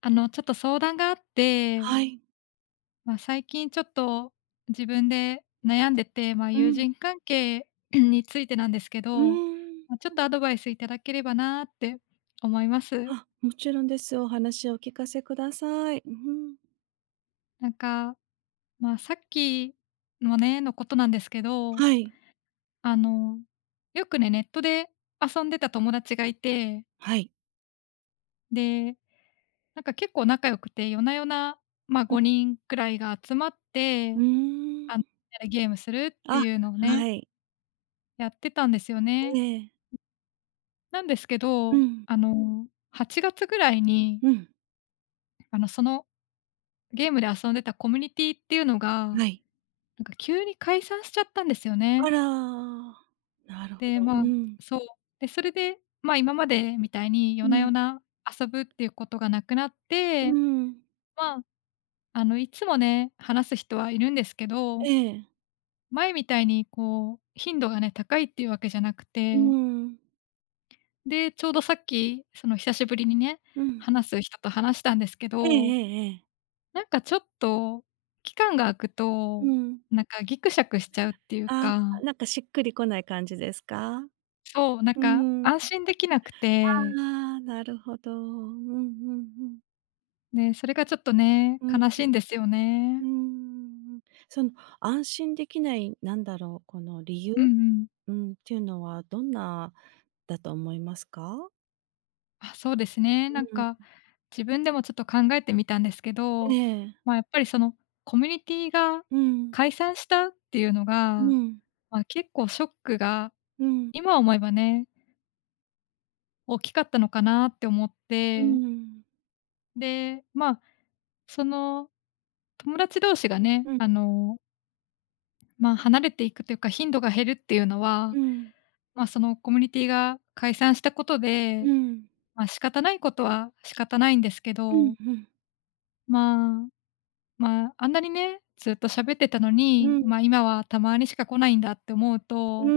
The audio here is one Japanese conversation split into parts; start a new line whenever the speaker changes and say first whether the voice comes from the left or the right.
left: ちょっと相談があって、
right: はい。
left: 最近ちょっと自分で悩んでて、
right: う
left: 友
right: ん。
left: 人関係 についてなんですけ
right: うー
left: ど、
right: ん。
left: ちょっとアドバイスいただければなーって思います。
right: あ、もちろんです。お話をお聞かせください。うん。
left: なんか、さっきのね、のことなんですけど、
right: はい。
left: あの、よくね、ネットで遊んでた友達がいて、
right: はい。
left: で、なんか結構仲良くて、夜な夜な、
right: うん。
left: 5人くらいが集まっ
right: う
left: て、
right: ー
left: あの、
right: ん。
left: ゲームするっ
right: あ、
left: ていうのをね、
right: はい。
left: やってたんですよね。
right: ええ。
left: なんですけ
right: う
left: ど、
right: ん。
left: 8月ぐらいに、
right: うん。
left: そのゲームで遊んでたコミュニティっていうのが、な
right: はい。
left: んか急に解散しちゃったんですよね。
right: あら。なるほ
left: で、
right: ど。うん。
left: そう。で、それで、今までみたいに
right: う
left: 夜な夜
right: ん。
left: な遊ぶっていうことがなくなっ
right: う
left: て、
right: ん。
left: まあ、いつもね、話す人はいるんですけど、
right: ええ。
left: 前みたいにこう頻度がね、高いっていうわけじゃなく
right: う
left: て。
right: ん。
left: で、ちょうどさっき、その久しぶりにね、
right: うん。
left: 話す人と話したんですけ
right: ええ
left: ど、
right: ええええ。
left: なんかちょっと、期間が空く
right: う
left: と、
right: ん。
left: なんかギクシャクしちゃうっていう
right: あ
left: か、
right: あ、なんかしっくりこない感じですか？
left: そう、なん
right: う
left: か
right: ん。
left: 安心できなく
right: あ
left: て、
right: あ、なるほど。うんうんうん。
left: で、それがちょっとね、
right: うん。
left: 悲しいんですよ
right: う
left: ね。
right: ーん。その安心できない、なんだろう、この理由、
left: うんうん。
right: うん、っていうのはどんなだと思いますか？
left: あ、そうですね。
right: うん。
left: 自分でもちょっと考えてみたんですけ
right: え
left: ど、
right: え。
left: やっぱりそのコミュニティが
right: うん。
left: 解散したっていうの
right: う
left: が、
right: ん。
left: 結構ショックが、
right: うん。
left: 今思えばね大きかったのかなって思っ
right: う
left: て、
right: ん。
left: で、その、友達同士がね、
right: うん。
left: 離れていくというか、頻度が減るっていうのは、
right: うん。
left: そのコミュニティが解散したこと
right: う
left: で、
right: ん。
left: 仕方ないことは仕方ないんですけ
right: うん、
left: ど、
right: うん。
left: まあ、あんなにね、ずっと喋ってたの
right: う
left: に、
right: ん。
left: 今はたまにしか来ないんだって思う
right: うー
left: と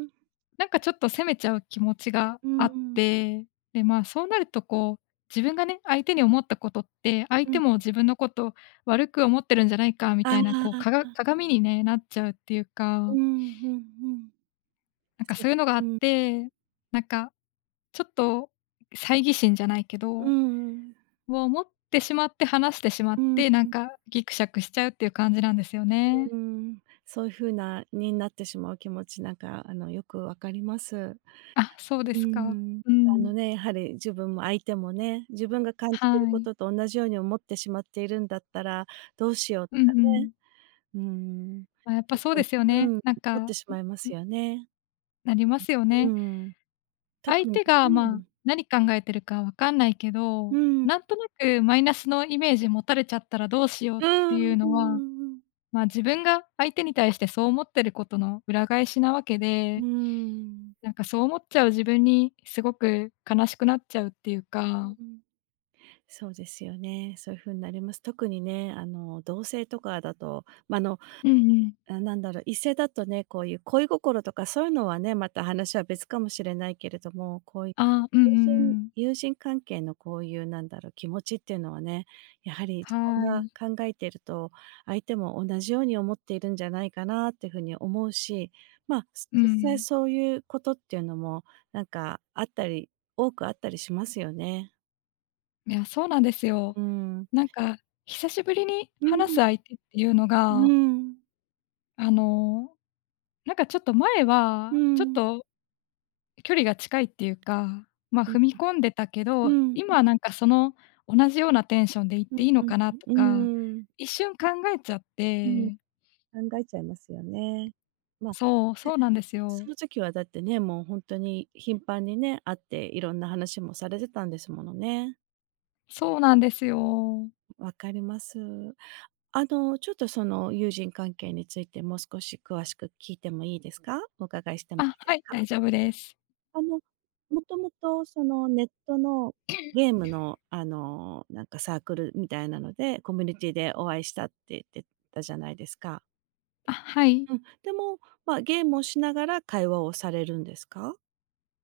right: ん。
left: なんかちょっと責めちゃう気持ちが
right: う
left: あっ
right: ん。
left: て、で、そうなるとこう、自分がね、相手に思ったことって、相
right: う
left: 手
right: ん。
left: も自分のこと悪く思ってるんじゃないかみ
right: あ
left: たいな、こう、か
right: あ、
left: が鏡にね、なっちゃうっていう
right: う
left: か、
right: ん、うんうん。
left: なんかそういうのがあ
right: う
left: っ
right: ん。
left: て、なんかちょっと猜疑心じゃないけ
right: う
left: ど、
right: ん。
left: を持ってしまって話してしま
right: う
left: っ
right: ん。
left: て、なんかギクシャクしちゃうっていう感じなんですよね。
right: うん。そういう風なになってしまう気持ち、なんかよくわかります。
left: あ、そうで
right: うー
left: すか。
right: ん。
left: う
right: あ
left: ん。
right: のね、やはり自分も相手もね、自分が感じて
left: は
right: るこ
left: い。
right: とと同じように思ってしまっているんだったら、どうしようと
left: うん
right: か
left: う
right: ね、
left: ん。
right: うーん、
left: やっぱそう
right: そう
left: で
right: い
left: すよ
right: うふうに、
left: ね。
right: うん、思ってしまいますよね。
left: なりますよ
right: う
left: ね。
right: ん。
left: 相
right: 特に
left: 手が、
right: うん、
left: 何考えてるかわかんないけ
right: う
left: ど、
right: ん、
left: なんとなくマイナスのイメージ持たれちゃったらどうしようっ
right: うー
left: て
right: ん、う
left: いう
right: んう
left: のは、
right: んうん。
left: 自分が相手に対してそう思ってることの裏返しなわけ
right: う
left: で、
right: ーん。
left: なんかそう思っちゃう自分にすごく悲しくなっちゃうっていう
right: う
left: か。
right: ん。そうですよね。そういう風になります。特にね、同性とかだと、ま、
left: うんうん。
right: なんだろう、異性だとね、こういう恋心とかそういうのはね、また話は別かもしれないけれども、こういう
left: ああ、うんうん
right: 友人
left: うん。
right: 友人関係のこういうなんだろう、気持ちっていうのはね、やはり自分
left: は
right: が
left: い。
right: 考えていると、相手も同じように思っているんじゃないかなっていうふうに思うし、まあ、
left: う
right: 実際
left: ん。
right: そういうことっていうのも、なんかあったり多くあったりしますよね。
left: いや、そうなんですよ。
right: うん。
left: なんか久しぶりに
right: う
left: 話す
right: ん、
left: 相手っていうの
right: う
left: が、
right: ん、
left: あのなんかちょっと前
right: う
left: は、ちょ
right: ん、う
left: っ
right: ん、
left: と距離が近いっていうか、
right: うん、
left: 踏み込んでたけ
right: う
left: ど、
right: ん、
left: 今はなんかその同じようなテンションで行っていいのか
right: う
left: なとか、
right: ん、
left: 一瞬考えちゃっ
right: うん。
left: て、
right: 考えちゃいますよね。まあ、
left: そう、そ
right: ね、
left: うなんですよ。
right: その時はだってね、もう本当に頻繁にね、会っていろんな話もされてたんですものね。
left: そうなんですよ。
right: わかります。ちょっとその友人関係についてもう少し詳しく聞いてもいいですか？お伺いしてもい
left: あ、
right: いで
left: は
right: す
left: い、
right: か？
left: 大丈夫です。
right: あの、もともとそのネットのゲームのなんかサークルみたいなので、コミュニティでお会いしたって言ってたじゃないですか。
left: あ、はい。
right: うん、でも、ま、あ、ゲームをしながら会話をされるんですか？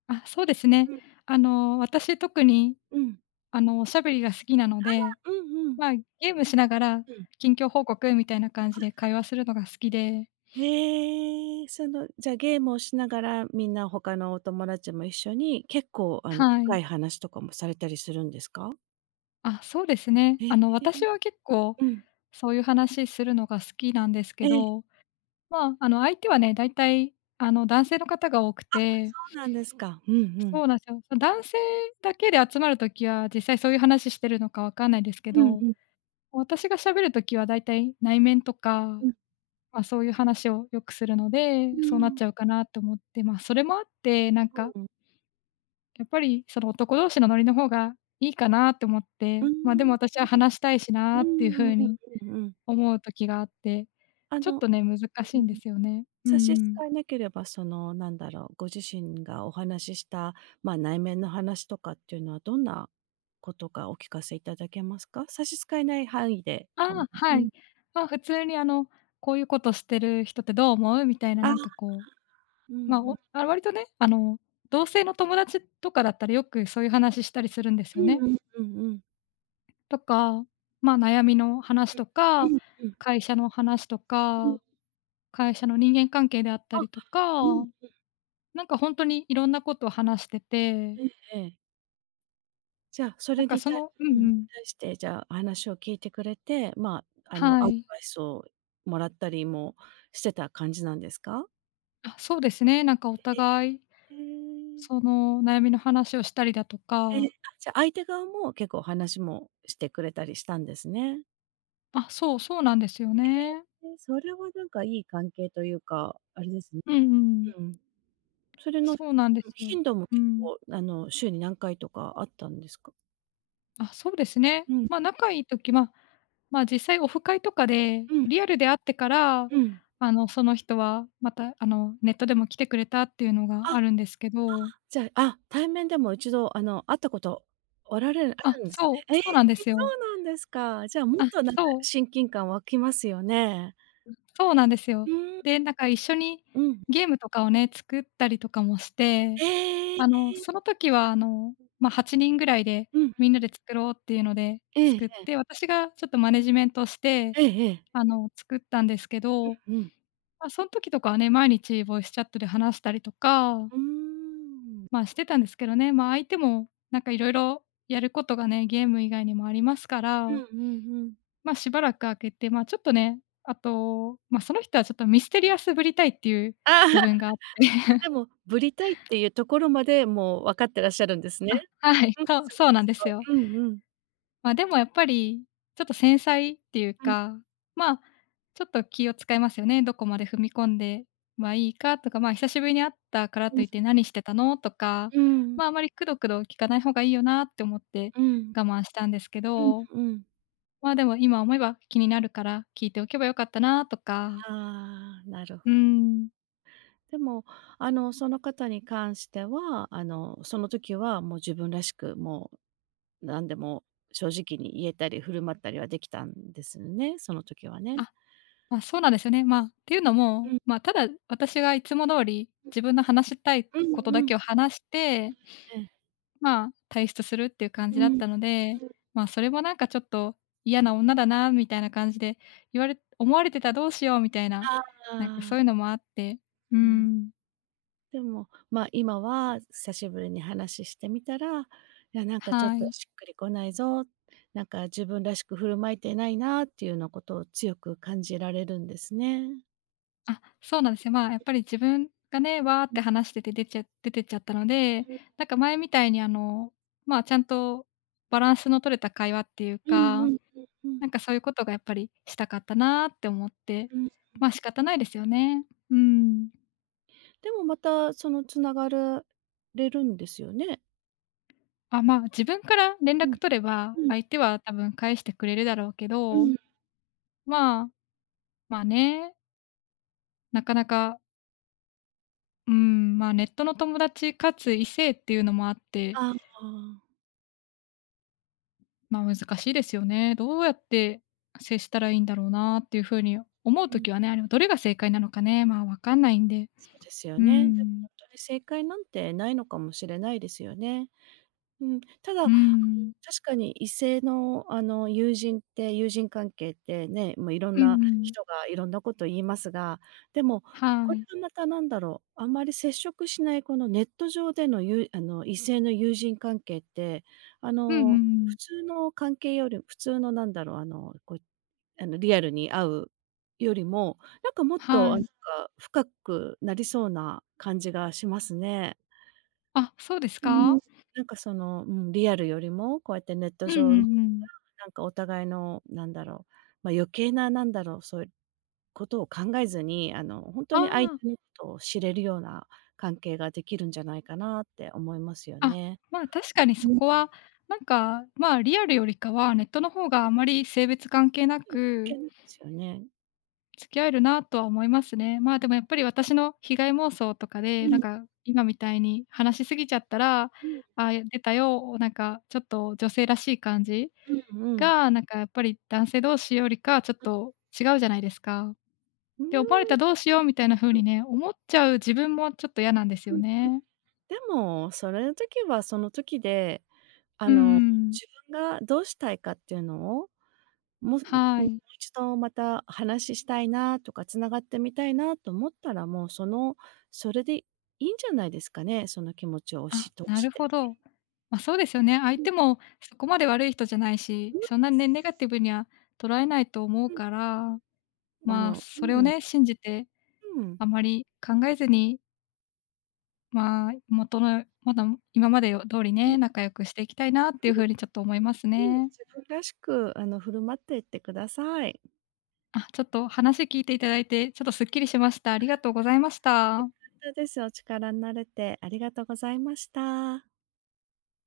left: あ、そうですね。
right: うん。
left: 私特に
right: うん。
left: おしゃべりが好きなので、
right: うんうん。
left: まあ、ゲームしながら
right: うん。
left: 近況報告みたいな感じで
right: あ、
left: 会話するのが好きで、
right: へえ、その、じゃあゲームをしながら、みんな他のお友達も一緒に、結構
left: はい。
right: 深い話とかもされたりするんですか？
left: あ、そうですね。
right: ええ、
left: 私は結構
right: うん。
left: そういう話するのが好きなんですけ
right: ええ、そ
left: ど、相手はね、大体、男性の方が多くて、
right: うなんですか。うんう
left: そ
right: ん。
left: うなんですよ。男性だけで集まるときは、実際そういう話してるのかわかんないですけ
right: うん
left: ど、
right: うん。
left: 私が喋るときは大体内面とか、
right: うん。
left: そういう話をよくするので、
right: う
left: そうなっ
right: ーん。
left: ちゃうかなと思って、それもあって、
right: うん。
left: やっぱりその男同士のノリの方がいいかなと思っ
right: う
left: て、
right: ー
left: でも
right: ん。
left: 私は話したいしな
right: う
left: っていう
right: んうん
left: 風
right: うん
left: に
right: うんうんうんうんうーんうんうんうんうん
left: 思う時があって、
right: あ
left: ちょっ
right: の
left: とね、難し
right: う
left: い
right: ん。
left: んですよね。うん
right: 差し支
left: うん。
right: えなければ、その、なんだろう、ご自身がお話しした、まあ、内面の話とかっていうのはどんなことかお聞かせいただけますか？差し支えない範囲で
left: あ
right: か
left: あ、
right: もう
left: は
right: ん。
left: い。普通にこういうことしてる人ってどう思う？みたいな
right: ああ、
left: なんかこ
right: うんう
left: う、
right: ん。
left: 割とね、同性の友達とかだったらよくそういう話したりするんです
right: う
left: よ
right: ん
left: ね。
right: うんうんうん。
left: とか、悩みの話と
right: う
left: か、
right: んうん。
left: 会社の話と
right: うん。
left: か、会社の人間関係であった
right: あ、
left: りと
right: う
left: か、
right: ん。
left: なんか本当にいろんなことを話してて、
right: ええええ。じゃあ、そ
left: なん
right: れ
left: か
right: に
left: そ
right: たい
left: のう
right: う
left: んう
right: ん、
left: ん。
right: 対して、じゃあ、話を聞いてくれて、まあ、
left: は
right: アド
left: い。
right: バイスをもらったりもしてた感じなんですか？
left: あ、そうですね。なんかお
right: へ
left: 互い、そ
right: え。
left: の悩みの話をしたりだと
right: ええ、
left: か
right: あ、じゃ、相手側も結構お話もしてくれたりしたんですね。
left: あ、そう、そうなんですよね。
right: え、それはなんかいい関係というか、あれですね。
left: うんうん。
right: うん。それの、う
left: そうなんで
right: ん、
left: すよ。
right: 頻度も
left: う
right: 結
left: ん。
right: 構週に何回とかあったんですか？
left: あ、そうですね。
right: うん、
left: ま、仲いい時、実際オフ会とかで、
right: うん、
left: リアルで会ってから、
right: うん。
left: その人はまた、ネットでも来てくれたっていうのが
right: あ、
left: あるんですけど
right: じゃあ、あ、対面でも一度会ったことおられるあ
left: あ、
right: るんです
left: そう、
right: ね。ええ、
left: そうなんです
right: そ
left: よ。
right: うなんですか。じゃあ、もっ
left: あ、
right: となんか
left: そう。
right: 親近感湧きますよね。
left: そうなんです
right: う
left: よ。
right: ーん、
left: で、なんか一緒に
right: うん。
left: ゲームとかをね、作ったりとかもして、
right: ええ。
left: その時は8人ぐらいで
right: うん。
left: みんなで作ろうっていうので
right: ええ
left: 作っ
right: え
left: て、
right: え。
left: 私がちょっとマネジメントして、
right: ええええ。
left: 作ったんですけど、
right: うん。
left: ま、そん時とかはね、毎日ボイスチャットで話したりとか、
right: うーん。
left: してたんですけどね、相手もなんか色々やることがね、ゲーム以外にもありますか
right: う
left: ら
right: んうんうん。
left: しばらく空けて、ちょっとね、あと、その人はちょっとミステリアスぶりたいっていう
right: ああ、
left: 部分 があって、
right: で も、ぶりたいっていうところまで、もう分かってらっしゃるんですね。
left: あ、はい、
right: うん、
left: そう
right: すご
left: そ
right: い
left: うなん
right: す
left: です
right: ご
left: よ。
right: い。うんうん。
left: でもやっぱり、ちょっと繊細っていう
right: うん、
left: か、まあ、ちょっと気を使いますよね。どこまで踏み込んではいいかとか、久しぶりに会ったから
right: う
left: と
right: ん、
left: いって「何してたの？」とか、
right: うん、
left: あまりくどくど聞かない方がいいよなって思って我慢したんですけ
right: うん、
left: ど、
right: うん。
left: でも今思えば気になるから聞いておけばよかったなとか、
right: ああ、なるほ
left: うーん。
right: でも、その方に関しては、その時はもう自分らしく、もう何でも正直に言えたり振る舞ったりはできたんですね、その時はね。
left: あ、そうなんですよね。っていうの
right: う
left: も、
right: ん。
left: ただ私がいつも通り、自分の話したい
right: う
left: こと
right: ん、
left: だ
right: うん、
left: けを話して、
right: ええ。
left: 退出するっていう感じ
right: う
left: だっ
right: ん。
left: たので、それもなんかちょっと嫌な女だなみたいな感じで、言われ思われてたらどうしようみたいな、
right: あ
left: なんかそう
right: あ、
left: いうのもあって、う
right: うん。
left: ん、
right: でも、まあ、今は久しぶりに話してみたら、いや、なんかちょっ
left: は
right: と
left: い。
right: しっくりこないぞ、なんか自分らしく振る舞えてないなっていうようなことを強く感じられるんですね。
left: あ、そうなんですよ。やっぱり自分がね、わーっ
right: うん
left: て話してて出てっちゃったので、
right: うん
left: なんか前みたいにちゃんとバランスの取れた会話っていう
right: うん
left: か
right: うんうん
left: なんかそういうことがやっぱりしたかったなって思って、
right: うん。
left: 仕方ないですよね。うん。
right: でもまたその繋がられるんですよね？
left: あ、自分から連
right: う
left: 絡
right: ん
left: 取れば、
right: うん
left: 相手は多分返してくれるだろうけ
right: う
left: ど、
right: ん。
left: まあ、まあね、なかなか、うん、ネットの友達かつ異性っていうのもあって、
right: ああ、
left: 難しいですよね。どうやって接したらいいんだろうなっていう風に思う
right: う
left: と
right: ん、
left: きはね、どれが正解なのかね、わかんないんで。
right: そうですよ
left: うー
right: ね。でも
left: ん。
right: ほんとに正解なんてないのかもしれないですよね。うん、た
left: うー
right: だ、
left: ん。
right: 確かに異性の友人関係ってね、もういろん
left: う
right: な
left: んうん。
right: 人がいろんなこと言いますが、でも、
left: は
right: これ
left: い。
right: がまたなんだろう、あんまり接触しないこのネット上での異性の友人関係って、あ
left: うんうんう
right: の、普
left: ん。
right: 通の関係より普通のなんだろう、あの、こう、あの、リアルに会うよりも、なんかもっと、
left: は
right: あ、なん
left: い。
right: か深くなりそうな感じがしますね。
left: あ、そうです
right: うーん、
left: か？
right: なんかその、うん、リアルよりも、こうやってネット
left: うんう
right: 上の
left: んうん。
right: なんかお互いのなんだろう、ま、余計ななんだろう、そういうことを考えずに、ほんとに相
left: あ
right: 手のことを知れるような関係ができるんじゃないかなって思いますよ
left: あ、あ、
right: ね。
left: 確かに
right: う
left: そ
right: ん。
left: こは、リアルよりかはネットの方があまり性別関係な
right: 関係
left: く
right: ないですよね。
left: 付き合えるなとは思いますね。でもやっぱり私の被害妄想とか
right: う
left: で、なん
right: ん。
left: か今みたいに話しすぎちゃったら、「
right: うんうん。
left: あ、出たよ」なんかちょっと女性らしい感じ
right: うん
left: が、なんかやっぱり男性同士よりかちょっと違うじゃないですか。
right: う
left: で、思われた
right: ー
left: らどうしようみたいな風にね、思っちゃう自分もちょっと嫌なんですよ
right: ん、
left: ね。
right: でも、それの時はその時で、あ
left: うんうん
right: の、
left: うん。
right: 自分がどうしたいかっていうのをもう、
left: は
right: うん、もう
left: い。
right: 一度また話ししたいなとか、つながってみたいなと思ったら、もうそのそれでいいんじゃないですかね、その気持ちを押
left: あ、
right: し通
left: な
right: し
left: る
right: て。
left: ほど。そうですよね。相
right: うん
left: 手もそこまで悪い人じゃないし、
right: うん
left: そんなね、ネガティブには捉えないと思う
right: うん。
left: から、
right: あの、
left: それ
right: う
left: を
right: ん、
left: ね、信じて、
right: うん。
left: あまり考えずに、元のまだ今までよ通り
right: うんう
left: ね、
right: ん
left: 仲良くしていきたいなっていう風にちょっと思います
right: うん。自
left: ね。
right: 分らしく振る舞っていってください。
left: あ、ちょっと話聞いていただいて、ちょっとすっきりしました。ありがとうございまし
right: よ
left: た。
right: かったです。お力になれてありがとうございました。